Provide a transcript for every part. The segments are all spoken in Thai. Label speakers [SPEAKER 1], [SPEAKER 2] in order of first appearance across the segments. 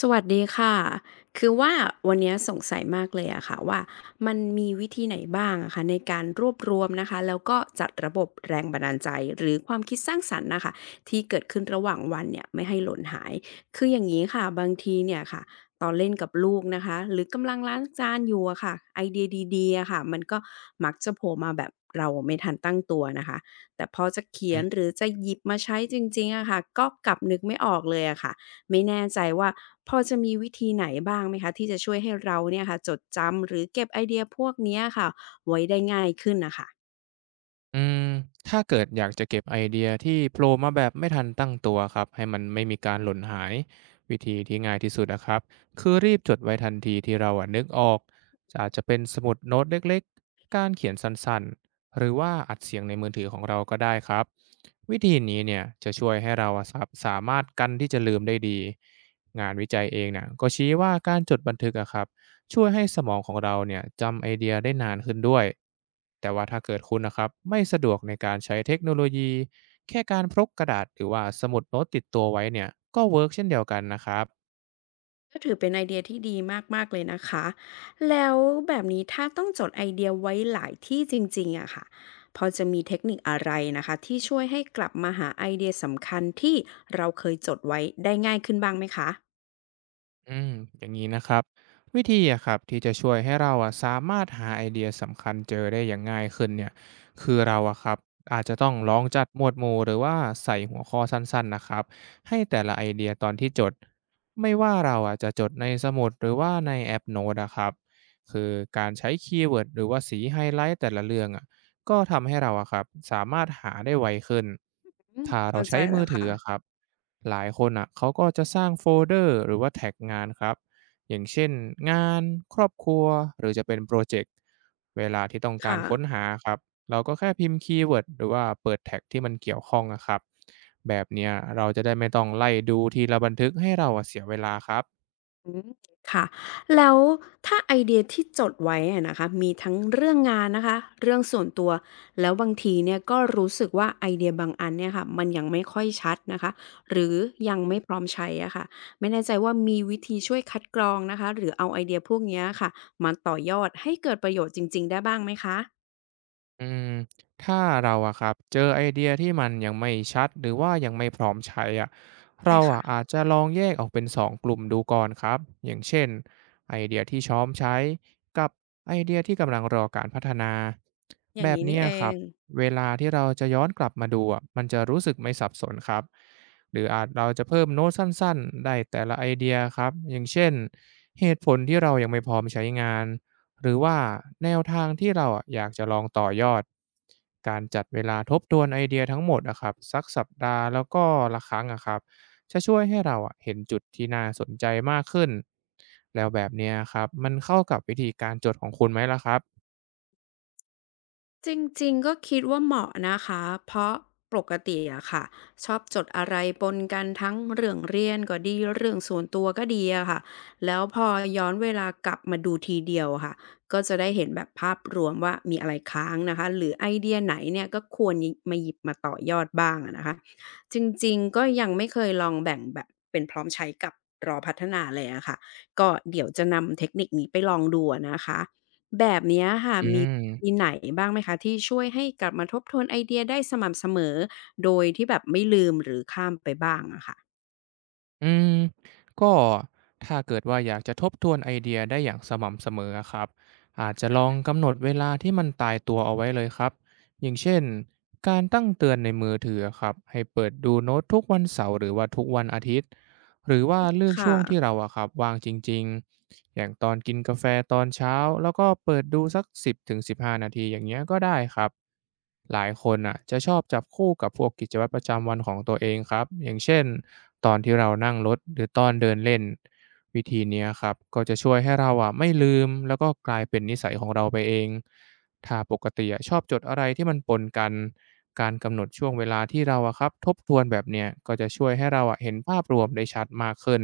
[SPEAKER 1] สวัสดีค่ะคือว่าวันเนี้ยสงสัยมากเลยอะค่ะว่ามันมีวิธีไหนบ้างอะคะในการรวบรวมนะคะแล้วก็จัดระบบแรงบันดาลใจหรือความคิดสร้างสรรค์น่ะคะที่เกิดขึ้นระหว่างวันเนี่ยไม่ให้หล่นหายคืออย่างนี้ค่ะบางทีเนี่ยค่ะตอนเล่นกับลูกนะคะหรือกำลังล้างจานอยู่อะค่ะไอเดียดีๆอะค่ะมันก็มักจะโผล่มาแบบเราไม่ทันตั้งตัวนะคะแต่พอจะเขี
[SPEAKER 2] อื
[SPEAKER 1] ยนห
[SPEAKER 2] ม
[SPEAKER 1] รือจะหยิบมาใช้จริงๆอะค่ะก็กลับนึกไม่ออกเลยอะค่ะ ไม่แน่ใจว่าพอจะมีวิธีไหนบ้างไหมคะที่จะช่วยให้เราเนี่ยค่ะจดจำหรือเก็บไอเดียพวกเนี้ยค่ะไว้ได้ง่ายขึ้นน่ะค่ะ
[SPEAKER 2] อืมถ้าเกิดอยากจะเก็บไอเดียที่โผล่มาแบบไม่ทันตั้งตัวครับให้มันไม่มีการหล่นหายวิธีที่ง่ายที่สุดนะครับคือรีบจดไว้ทันทีที่เราอะนึกออกอาจจะเป็นสมุดโน้ตเล็กๆการเขียนสั้นๆหรือว่าอัดเสียงในมือถือของเราก็ได้ครับวิธีนี้เนี่ยจะช่วยให้เราอะสามารถกันที่จะลืมได้ดีงานวิจัยเองเนี่ยก็ชี้ว่าการจดบันทึกอะครับ ช่วยให้สมองของเราเนี่ยจำไอเดียได้นานขึ้นด้วย แต่ว่าถ้าเกิดคุณนะครับไม่สะดวกในการใช้เทคโนโลยีแค่การพกกระดาษหรือว่าสมุดโน้ตติดตัวไว้เนี่ยก็เวิร์กเช่นเดียวกันนะครับ
[SPEAKER 1] ก็ถือเป็นไอเดียที่ดีมากๆเลยนะคะแล้วแบบนี้ถ้าต้องจดไอเดียไว้หลายที่จริงๆอะค่ะพอจะมีเทคนิคอะไรนะคะที่ช่วยให้กลับมาหาไอเดียสำคัญที่เราเคยจดไว้ได้ง่ายขึ้นบ้างไหมคะ
[SPEAKER 2] อืมอย่างนี้นะครับวิธีอะครับที่จะช่วยให้เราอะสามารถหาไอเดียสำคัญเจอได้อย่างง่ายขึ้นเนี่ยคือเราอะครับอาจจะต้องลองจัดหมวดหมู่หรือว่าใส่หัวข้อสั้นๆนะครับให้แต่ละไอเดียตอนที่จดไม่ว่าเราอะจะจดในสมุดหรือว่าในแอปโน้ตอะครับคือการใช้คีย์เวิร์ดหรือว่าสีไฮไลท์แต่ละเรื่องอะ ก็ทำให้เราอะครับสามารถหาได้ไวขึ้น
[SPEAKER 1] อืม
[SPEAKER 2] ถ้าเรา
[SPEAKER 1] เข้าใจ
[SPEAKER 2] ใช้มื
[SPEAKER 1] แล้
[SPEAKER 2] อ
[SPEAKER 1] ว
[SPEAKER 2] ถืออะค
[SPEAKER 1] ค่ะ
[SPEAKER 2] รับหลายคนอะเขาก็จะสร้างโฟลเดอร์หรือว่าแท็กงานครับอย่างเช่นงานครอบครัวหรือจะเป็นโปรเจกต์เวลาที่ต้องการ
[SPEAKER 1] ค่ะ
[SPEAKER 2] ค้นหาครับเราก็แค่พิมพ์คีย์เวิร์ดหรือว่าเปิดแท็กที่มันเกี่ยวข้องนะครับแบบเนี้ยเราจะได้ไม่ต้องไล่ดูทีละบันทึกให้เราอะเสียเวลาครับ
[SPEAKER 1] อืมค่ะแล้วถ้าไอเดียที่จดไว้อะนะคะมีทั้งเรื่องงานนะคะเรื่องส่วนตัวแล้วบางทีเนี่ยก็รู้สึกว่าไอเดียบางอันเนี่ยค่ะมันยังไม่ค่อยชัดนะคะหรือยังไม่พร้อมใช้อะค่ะไม่แน่ใจว่ามีวิธีช่วยคัดกรองนะคะหรือเอาไอเดียพวกเนี้ยค่ะมาต่อยอดให้เกิดประโยชน์จริงๆได้บ้างไหมคะ
[SPEAKER 2] อืมถ้าเราอะครับเจอไอเดียที่มันยังไม่ชัดหรือว่ายังไม่พร้อมใช้อะ
[SPEAKER 1] ใช่
[SPEAKER 2] เรา
[SPEAKER 1] ค่ะ
[SPEAKER 2] อะอาจจะลองแยกออกเป็น2กลุ่มดูก่อนครับอย่างเช่นไอเดียที่ช้อมใช้กับไอเดียที่กำลังรอการพัฒนา
[SPEAKER 1] อ
[SPEAKER 2] แบ
[SPEAKER 1] ย่าง
[SPEAKER 2] บ
[SPEAKER 1] นี้
[SPEAKER 2] เนี้
[SPEAKER 1] นี่
[SPEAKER 2] ย
[SPEAKER 1] เอ
[SPEAKER 2] ครับ
[SPEAKER 1] ง
[SPEAKER 2] เวลาที่เราจะย้อนกลับมาดูอะมันจะรู้สึกไม่สับสนครับหรืออาจเราจะเพิ่มโน้ตสั้นๆได้แต่ละไอเดียครับอย่างเช่นเหตุผลที่เรายังไม่พร้อมใช้งาน หรือว่าแนวทางที่เราอะอยากจะลองต่อยอดการจัดเวลาทบทวนไอเดียทั้งหมดนะครับสักสัปดาห์แล้วก็ละครั้งอะครับจะช่วยให้เราอะเห็นจุดที่น่าสนใจมากขึ้นแล้วแบบเนี้ยครับมันเข้ากับวิธีการจดของคุณไหมล่ะครับ
[SPEAKER 1] จริงๆก็คิดว่าเหมาะนะคะเพราะปกติอะค่ะชอบจดอะไรปนกันทั้งเรื่องเรียนก็ดีเรื่องส่วนตัวก็ดีอะค่ะแล้วพอย้อนเวลากลับมาดูทีเดียวอะค่ะก็จะได้เห็นแบบภาพรวมว่ามีอะไรค้างนะคะหรือไอเดียไหนเนี่ยก็ควรหยิบมาต่อยอดบ้างอะนะคะจริงๆก็ยังไม่เคยลองแบ่งแบบเป็นพร้อมใช้กับรอพัฒนาเลยอะค่ะก็เดี๋ยวจะนำเทคนิคนี้ไปลองดูอะนะคะ แบบเนี้ยค่ะ
[SPEAKER 2] อื
[SPEAKER 1] มี
[SPEAKER 2] ม
[SPEAKER 1] มีไหนบ้างไหมคะที่ช่วยให้กลับมาทบทวนไอเดียได้สม่ำเสมอโดยที่แบบไม่ลืมหรือข้ามไปบ้างอะค่ะ
[SPEAKER 2] อืมก็ถ้าเกิดว่าอยากจะทบทวนไอเดียได้อย่างสม่ำเสมอครับอาจจะลองกำหนดเวลาที่มันตายตัวเอาไว้เลยครับอย่างเช่นการตั้งเตือนในมือถือครับให้เปิดดูโน้ตทุกวันเสาร์หรือว่าทุกวันอาทิตย์ หรือว่าเลือ
[SPEAKER 1] ค
[SPEAKER 2] กช่วงที่
[SPEAKER 1] ่ะ
[SPEAKER 2] เราอะครับว่างจริงๆอย่างตอนกินกาแฟตอนเช้าแล้วก็เปิดดูสัก10-15นาทีอย่างเงี้ยก็ได้ครับหลายคนอะจะชอบจับคู่กับพวกกิจวัตรประจำวันของตัวเองครับอย่างเช่นตอนที่เรานั่งรถหรือตอนเดินเล่นวิธีเนี้ยครับก็จะช่วยให้เราอะไม่ลืมแล้วก็กลายเป็นนิสัยของเราไปเอง ถ้าปกติอะชอบจดอะไรที่มันปนกัน การกำหนดช่วงเวลาที่เราอะครับทบทวนแบบเนี้ยก็จะช่วยให้เราอะเห็นภาพรวมได้ชัดมากขึ้น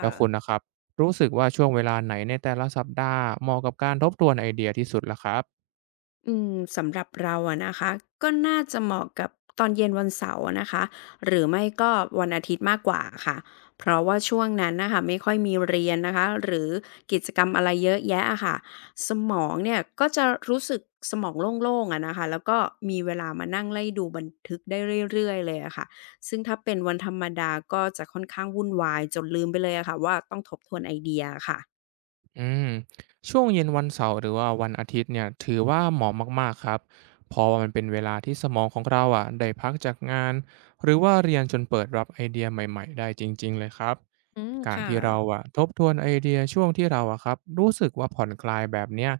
[SPEAKER 2] แล้
[SPEAKER 1] ะ
[SPEAKER 2] วคุณนะครับรู้สึกว่าช่วงเวลาไหนในแต่ละสัปดาห์เหมาะกับการทบทวนไอเดียที่สุดล่ะครับ
[SPEAKER 1] อืมสำหรับเราอะนะคะก็น่าจะเหมาะกับตอนเย็นวันเสาร์อะนะคะหรือไม่ก็วันอาทิตย์มากกว่าค่ะเพราะว่าช่วงนั้นนะคะไม่ค่อยมีเรียนนะคะหรือกิจกรรมอะไรเยอะแยะอะค่ะสมองเนี่ยก็จะรู้สึกสมองโล่งๆอะนะคะแล้วก็มีเวลามานั่งไล่ดูบันทึกได้เรื่อยๆเลยอะค่ะซึ่งถ้าเป็นวันธรรมดาก็จะค่อนข้างวุ่นวายจนลืมไปเลยอะค่ะว่าต้องทบทวนไอเดียอค่ะ
[SPEAKER 2] อืมช่วงเย็นวันเสาร์หรือว่าวันอาทิตย์เนี่ยถือว่าเหมาะมากๆครับเพราะว่ามันเป็นเวลาที่สมองของเราอ่ะได้พักจากงานหรือว่าเรียนจนเปิดรับไอเดียใหม่ๆได้จริงๆเลยครับ
[SPEAKER 1] อืม
[SPEAKER 2] การ
[SPEAKER 1] ค่ะ
[SPEAKER 2] ที่เราอ่ะทบทวนไอเดียช่วงที่เราอ่ะครับรู้สึกว่าผ่อนคลายแบบเนี้ย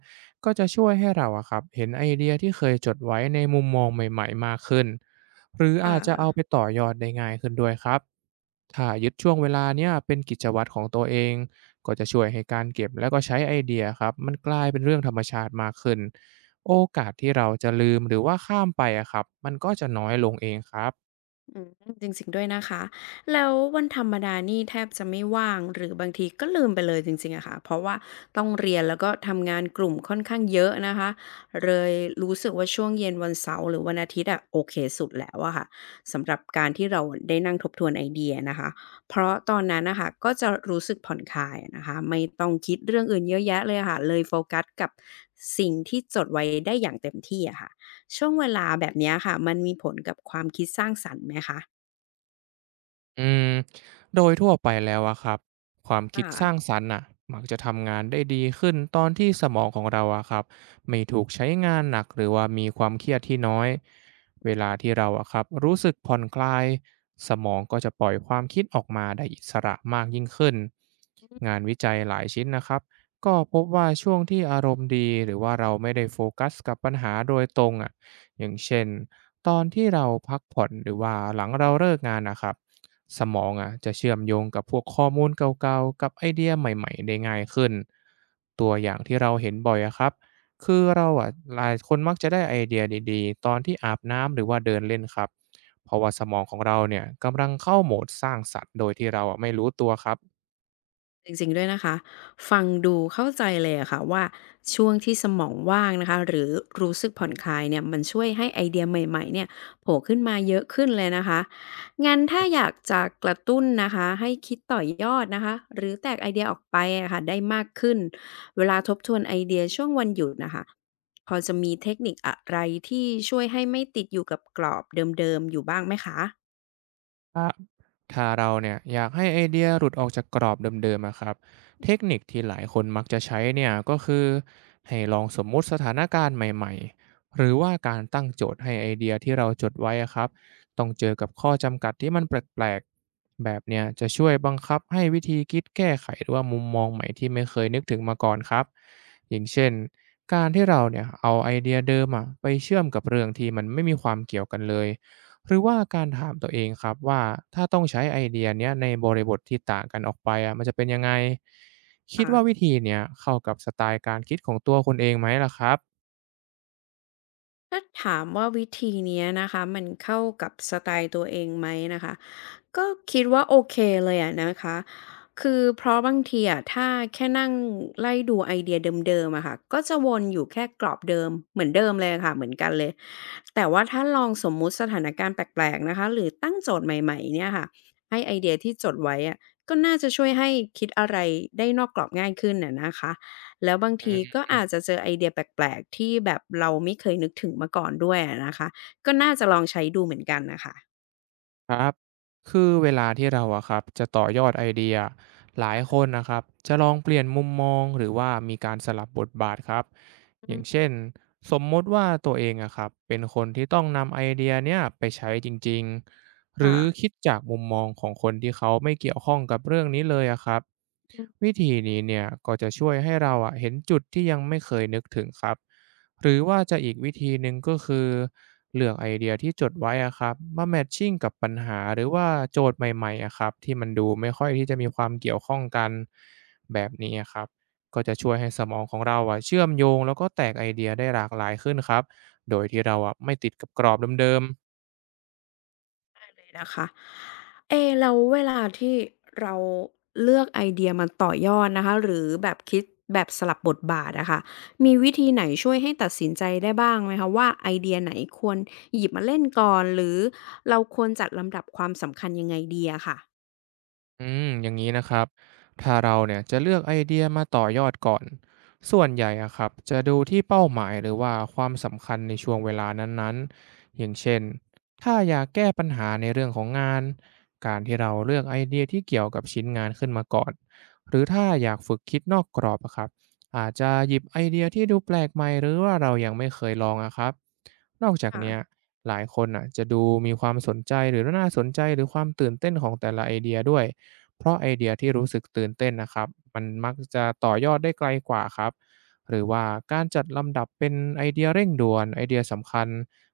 [SPEAKER 2] ก็จะช่วยให้เราอ่ะครับเห็นไอเดียที่เคยจดไว้ในมุมมองใหม่ๆมากขึ้น หรือ
[SPEAKER 1] ค
[SPEAKER 2] อาจจะเอา
[SPEAKER 1] ่ะ
[SPEAKER 2] ไปต่อยอดได้ง่ายขึ้นด้วยครับถ้ายึดช่วงเวลาเนี่ยเป็นกิจวัตรของตัวเองก็จะช่วยให้การเก็บแล้วก็ใช้ไอเดียครับมันกลายเป็นเรื่องธรรมชาติมากขึ้นโอกาสที่เราจะลืมหรือว่าข้ามไปอะครับมันก็จะน้อยลงเองครับ
[SPEAKER 1] อืมจริงๆด้วยนะคะแล้ววันธรรมดานี่แทบจะไม่ว่างหรือบางทีก็ลืมไปเลยจริงๆอะค่ะเพราะว่าต้องเรียนแล้วก็ทำงานกลุ่มค่อนข้างเยอะนะคะเลยรู้สึกว่าช่วงเย็นวันเสาร์หรือวันอาทิตย์อะโอเคสุดแล้วอะค่ะสำหรับการที่เราได้นั่งทบทวนไอเดียนะคะเพราะตอนนั้นนะคะก็จะรู้สึกผ่อนคลายนะคะไม่ต้องคิดเรื่องอื่นเยอะแยะเลยค่ะเลยโฟกัสกับสิ่งที่จดไว้ได้อย่างเต็มที่อะค่ะ ช่วงเวลาแบบเนี้ยค่ะมันมีผลกับความคิดสร้างสรรค์ไหมคะ
[SPEAKER 2] อืมโดยทั่วไปแล้วอะครับ ความคิด
[SPEAKER 1] ค่ะ
[SPEAKER 2] สร้างสรรค์น่ะมักจะทำงานได้ดีขึ้นตอนที่สมองของเราอะครับไม่ถูกใช้งานหนักหรือว่ามีความเครียดที่น้อยเวลาที่เราอะครับรู้สึกผ่อนคลายสมองก็จะปล่อยความคิดออกมาได้อิสระมากยิ่งขึ้นงานวิจัยหลายชิ้นนะครับก็พบว่าช่วงที่อารมณ์ดีหรือว่าเราไม่ได้โฟกัสกับปัญหาโดยตรงอะอย่างเช่นตอนที่เราพักผ่อนหรือว่าหลังเราเลิกงานนะครับ สมองอะจะเชื่อมโยงกับพวกข้อมูลเก่าๆกับไอเดียใหม่ๆได้ง่ายขึ้นตัวอย่างที่เราเห็นบ่อยอะครับคือเราอ่ะหลายคนมักจะได้ไอเดียดีๆตอนที่อาบน้ำหรือว่าเดินเล่นครับเพราะว่าสมองของเราเนี่ยกำลังเข้าโหมดสร้างสรรค์โดยที่เราอะไม่รู้ตัวครั
[SPEAKER 1] จริงๆด้วยนะคะฟังดูเข้าใจเลยอะค่ะว่าช่วงที่สมองว่างนะคะหรือรู้สึกผ่อนคลายเนี่ยมันช่วยให้ไอเดียใหม่ๆเนี่ยโผล่ขึ้นมาเยอะขึ้นเลยนะคะงั้นถ้าอยากจะกระตุ้นนะคะให้คิดต่อยอดนะคะหรือแตกไอเดียออกไปอะค่ะได้มากขึ้นเวลาทบทวนไอเดียช่วงวันหยุดน่ะค่ะพอจะมีเทคนิคอะไรที่ช่วยให้ไม่ติดอยู่กับกรอบเดิมๆอยู่บ้างไหมคะ
[SPEAKER 2] บ ถ้าเราเนี่ยอยากให้ไอเดียหลุดออกจากกรอบเดิมๆอะครับเทคนิคที่หลายคนมักจะใช้เนี่ยก็คือให้ลองสมมุติสถานการณ์ใหม่ๆหรือว่าการตั้งโจทย์ให้ไอเดียที่เราจดไว้อะครับต้องเจอกับข้อจำกัดที่มันแปลกๆแบบเนี่ยจะช่วยบังคับให้วิธีคิดแก้ไขหรือว่ามุมมองใหม่ที่ไม่เคยนึกถึงมาก่อนครับอย่างเช่นการที่เราเนี่ยเอาไอเดียเดิมอะไปเชื่อมกับเรื่องที่มันไม่มีความเกี่ยวกันเลย หรือว่าการถามตัวเองครับว่าถ้าต้องใช้ไอเดียเนี้ยในบริบทที่ต่างกันออกไปอะมันจะเป็นยังไงคิด
[SPEAKER 1] ค่ะ
[SPEAKER 2] ว่าวิธีเนี้ยเข้ากับสไตล์การคิดของตัวคนเองไหมล่ะครับ
[SPEAKER 1] ถ้าถามว่าวิธีเนี้ยนะคะมันเข้ากับสไตล์ตัวเองไหมนะคะ ก็คิดว่าโอเคเลยอะนะคะคือเพราะบางทีอะถ้าแค่นั่งไล่ดูไอเดียเดิมๆอะค่ะก็จะวนอยู่แค่กรอบเดิมเหมือนเดิมเลยค่ะเหมือนกันเลย แต่ว่าถ้าลองสมมุติสถานการณ์แปลกๆนะคะหรือตั้งโจทย์ใหม่ๆเนี่ยค่ะให้ไอเดียที่จดไว้อะก็น่าจะช่วยให้คิดอะไรได้นอกกรอบง่ายขึ้นอะนะคะแล้วบางทีก็อาจจะเจอไอเดียแปลกๆที่แบบเราไม่เคยนึกถึงมาก่อนด้วยอะนะคะก็น่าจะลองใช้ดูเหมือนกันนะคะ
[SPEAKER 2] ครับคือเวลาที่เราอะครับจะต่อยอดไอเดียหลายคนนะครับจะลองเปลี่ยนมุมมองหรือว่ามีการสลับบทบาทครับอ
[SPEAKER 1] อื
[SPEAKER 2] ย่างเช่น
[SPEAKER 1] ม
[SPEAKER 2] สมมติว่าตัวเองอะครับเป็นคนที่ต้องนำไอเดียเนี่ยไปใช้จริงๆหรือ
[SPEAKER 1] ค่ะ
[SPEAKER 2] คิดจากมุมมองของคนที่เขาไม่เกี่ยวข้องกับเรื่องนี้เลยอะครับวิธีนี้เนี่ยก็จะช่วยให้เราอะเห็นจุดที่ยังไม่เคยนึกถึงครับ หรือว่าจะอีกวิธีหนึ่งก็คือเลือกไอเดียที่จดไว้อะครับมาแมตชิ่งกับปัญหาหรือว่าโจทย์ใหม่ๆอะครับที่มันดูไม่ค่อยที่จะมีความเกี่ยวข้องกันแบบนี้อะครับก็จะช่วยให้สมองของเราอะเชื่อมโยงแล้วก็แตกไอเดียได้หลากหลายขึ้นครับโดยที่เราอะไม่ติดกับกรอบเดิมๆ
[SPEAKER 1] นะคะเอแล้วเวลาที่เราเลือกไอเดียมาต่อยอดนะคะหรือแบบคิดแบบสลับบทบาทอะค่ะมีวิธีไหนช่วยให้ตัดสินใจได้บ้างไหมคะว่าไอเดียไหนควรหยิบมาเล่นก่อนหรือเราควรจัดลำดับความสำคัญยังไงดีอะค่ะ
[SPEAKER 2] อืมอย่างนี้นะครับถ้าเราเนี่ยจะเลือกไอเดียมาต่อยอดก่อนส่วนใหญ่อะครับจะดูที่เป้าหมายหรือว่าความสำคัญในช่วงเวลานั้นๆอย่างเช่นถ้าอยากแก้ปัญหาในเรื่องของงานการที่เราเลือกไอเดียที่เกี่ยวกับชิ้นงานขึ้นมาก่อนหรือถ้าอยากฝึกคิดนอกกรอบอะครับอาจจะหยิบไอเดียที่ดูแปลกใหม่หรือว่าเรายังไม่เคยลองอะครับนอกจาก
[SPEAKER 1] ค่ะ
[SPEAKER 2] เนี้ยหลายคนอ่ะจะดูมีความสนใจหรือน่าสนใจหรือความตื่นเต้นของแต่ละไอเดียด้วย เพราะไอเดียที่รู้สึกตื่นเต้นนะครับมันมักจะต่อยอดได้ไกลกว่าครับหรือว่าการจัดลำดับเป็นไอเดียเร่งด่วนไอเดียสำคัญ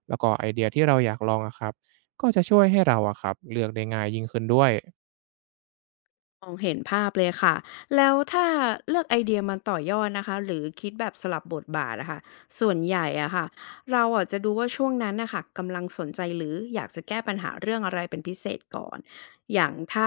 [SPEAKER 2] แล้วก็ไอเดียที่เราอยากลองอะครับก็จะช่วยให้เราอะครับเลือกได้ง่ายยิ่งขึ้นด้วย
[SPEAKER 1] มองเห็นภาพเลยค่ะแล้วถ้าเลือกไอเดียมาต่อยอดนะคะหรือคิดแบบสลับบทบาทนะค่ะส่วนใหญ่อะค่ะเราอะจะดูว่าช่วงนั้นนะคะกำลังสนใจหรืออยากจะแก้ปัญหาเรื่องอะไรเป็นพิเศษก่อนอย่างถ้า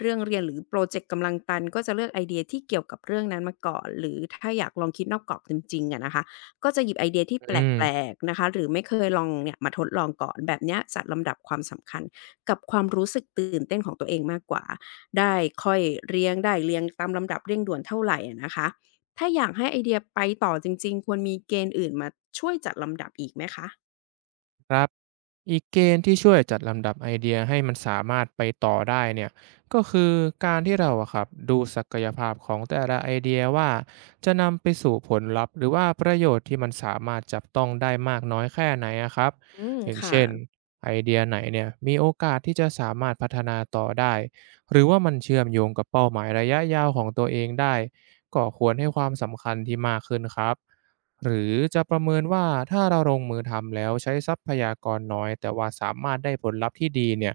[SPEAKER 1] เรื่องเรียนหรือโปรเจกต์กำลังตันก็จะเลือกไอเดียที่เกี่ยวกับเรื่องนั้นมาก่อนหรือถ้าอยากลองคิดนอกกรอบจริงๆอะนะคะก็จะหยิบไอเดียที่แ
[SPEAKER 2] อืม
[SPEAKER 1] ปลกๆนะคะหรือไม่เคยลองเนี่ยมาทดลองก่อนแบบเนี้ยจัดลำดับความสำคัญกับความรู้สึกตื่นเต้นของตัวเองมากกว่า ได้ค่อยเรียงได้เรียงตามลำดับเร่งด่วนเท่าไหรอะนะคะถ้าอยากให้ไอเดียไปต่อจริงๆ ควรมีเกณฑ์อื่นมาช่วยจัดลำดับอีกไหมคะ
[SPEAKER 2] ครับอีกเกณฑ์ที่ช่วยจัดลำดับไอเดียให้มันสามารถไปต่อได้เนี่ยก็คือการที่เราอะครับดูศักยภาพของแต่ละไอเดียว่าจะนำไปสู่ผลลัพธ์หรือว่าประโยชน์ที่มันสามารถจับต้องได้มากน้อยแค่ไหนอะครับ
[SPEAKER 1] อืม
[SPEAKER 2] อย่าง
[SPEAKER 1] ค่ะ
[SPEAKER 2] เช่นไอเดียไหนเนี่ยมีโอกาสที่จะสามารถพัฒนาต่อได้หรือว่ามันเชื่อมโยงกับเป้าหมายระยะยาวของตัวเองได้ก็ควรให้ความสำคัญที่มากขึ้นครับ หรือจะประเมินว่าถ้าเราลงมือทำแล้วใช้ทรัพยากรน้อยแต่ว่าสามารถได้ผลลัพธ์ที่ดีเนี่ย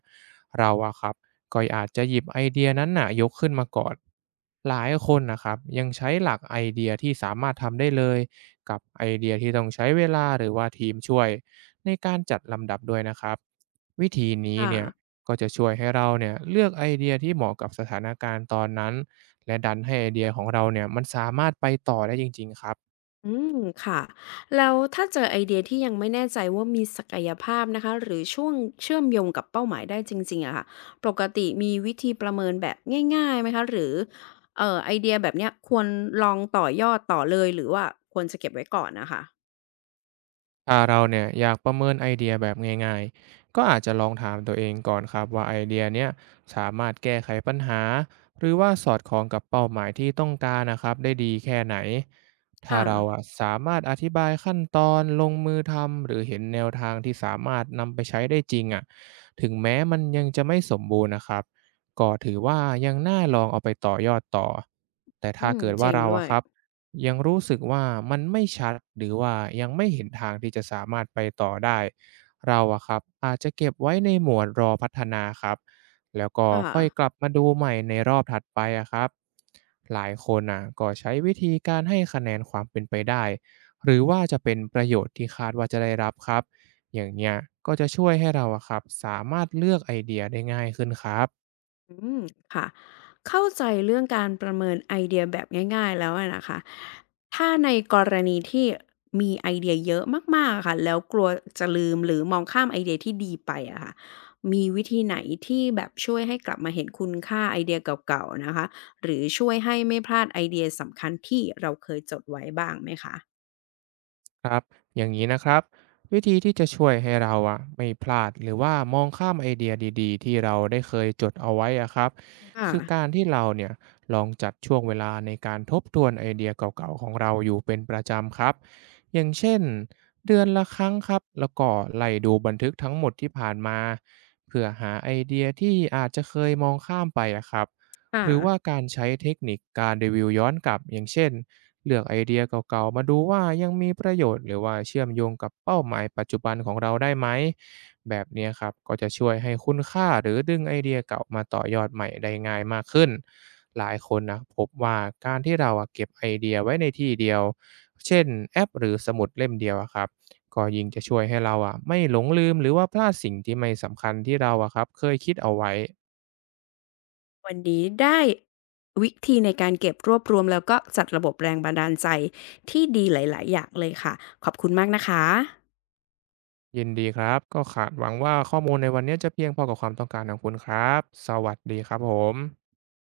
[SPEAKER 2] เราอะครับก็อาจจะหยิบไอเดียนั้นน่ะยกขึ้นมาก่อนหลายคนนะครับยังใช้หลักไอเดียที่สามารถทำได้เลยกับไอเดียที่ต้องใช้เวลาหรือว่าทีมช่วยในการจัดลำดับด้วยนะครับวิธีนี้
[SPEAKER 1] ค่ะ
[SPEAKER 2] เนี่ยก็จะช่วยให้เราเนี่ยเลือกไอเดียที่เหมาะกับสถานการณ์ตอนนั้นและดันให้ไอเดียของเราเนี่ยมันสามารถไปต่อได้จริงๆครับ
[SPEAKER 1] อืมค่ะแล้วถ้าเจอไอเดียที่ยังไม่แน่ใจว่ามีศักยภาพนะคะหรือช่วงเชื่อมโยงกับเป้าหมายได้จริงๆอะค่ะปกติมีวิธีประเมินแบบง่ายๆไหมคะหรือไอเดียแบบเนี้ยควรลองต่อยอดต่อเลยหรือว่าควรจะเก็บไว้ก่อนน่ะค่ะ
[SPEAKER 2] ถ้าเราเนี่ยอยากประเมินไอเดียแบบง่ายๆ ก็อาจจะลองถามตัวเองก่อนครับว่าไอเดียเนี้ยสามารถแก้ไขปัญหาหรือว่าสอดคล้องกับเป้าหมายที่ต้องการนะครับได้ดีแค่ไหนถ้า
[SPEAKER 1] ค่ะ
[SPEAKER 2] เราอะสามารถอธิบายขั้นตอนลงมือทำหรือเห็นแนวทางที่สามารถนำไปใช้ได้จริงอะถึงแม้มันยังจะไม่สมบูรณ์นะครับก็ถือว่ายังน่าลองเอาไปต่อยอดต่อแต่
[SPEAKER 1] อื
[SPEAKER 2] ถ้า
[SPEAKER 1] ม
[SPEAKER 2] เกิด
[SPEAKER 1] จ
[SPEAKER 2] ว่า
[SPEAKER 1] ริง
[SPEAKER 2] เรา
[SPEAKER 1] ด้ว
[SPEAKER 2] อะ
[SPEAKER 1] ย
[SPEAKER 2] ครับ ยังรู้สึกว่ามันไม่ชัดหรือว่ายังไม่เห็นทางที่จะสามารถไปต่อได้เราอะครับอาจจะเก็บไว้ในหมวดรอพัฒนาครับแล้วก็
[SPEAKER 1] ค่ะ
[SPEAKER 2] ค่อยกลับมาดูใหม่ในรอบถัดไปอะครับหลายคนน่ะก็ใช้วิธีการให้คะแนนความเป็นไปได้หรือว่าจะเป็นประโยชน์ที่คาดว่าจะได้รับครับอย่างเนี้ยก็จะช่วยให้เราอะครับสามารถเลือกไอเดียได้ง่ายขึ้นครับ
[SPEAKER 1] อืมค่ะเข้าใจเรื่องการประเมินไอเดียแบบง่ายๆแล้วอะนะคะถ้าในกรณีที่มีไอเดียเยอะมากๆอะค่ะแล้วกลัวจะลืมหรือมองข้ามไอเดียที่ดีไปอะค่ะมีวิธีไหนที่แบบช่วยให้กลับมาเห็นคุณค่าไอเดียเก่าๆนะคะหรือช่วยให้ไม่พลาดไอเดียสำคัญที่เราเคยจดไว้บ้างไหมคะ
[SPEAKER 2] ครับอย่างนี้นะครับวิธีที่จะช่วยให้เราอะไม่พลาดหรือว่ามองข้ามไอเดียดีๆที่เราได้เคยจดเอาไว้อะครับ
[SPEAKER 1] ค่ะ
[SPEAKER 2] คือการที่เราเนี่ยลองจัดช่วงเวลาในการทบทวนไอเดียเก่าๆของเราอยู่เป็นประจำครับอย่างเช่นเดือนละครั้งครับแล้วก็ไล่ดูบันทึกทั้งหมดที่ผ่านมาเพื่อหาไอเดียที่อาจจะเคยมองข้ามไปอะครับ
[SPEAKER 1] ค่ะ
[SPEAKER 2] หรือว่าการใช้เทคนิคการรีวิวย้อนกลับอย่างเช่นเลือกไอเดียเก่าๆมาดูว่ายังมีประโยชน์หรือว่าเชื่อมโยงกับเป้าหมายปัจจุบันของเราได้ไหมแบบเนี้ยครับก็จะช่วยให้คุณค่าหรือดึงไอเดียเก่ามาต่อยอดใหม่ได้ง่ายมากขึ้นหลายคนนะพบว่าการที่เราอะเก็บไอเดียไว้ในที่เดียวเช่นแอปหรือสมุดเล่มเดียวอะครับก็ยิ่งจะช่วยให้เราอะไม่หลงลืมหรือว่าพลาดสิ่งที่ไม่สำคัญที่เราอะครับเคยคิดเอาไว้
[SPEAKER 1] วันนี้ได้วิธีในการเก็บรวบรวมแล้วก็จัดระบบแรงบันดาลใจที่ดีหลายๆอย่างเลยค่ะขอบคุณมากนะคะ
[SPEAKER 2] ยินดีครับก็ขาดหวังว่าข้อมูลในวันนี้จะเพียงพอกับความต้องการของคุณครับสวัสดีครับผม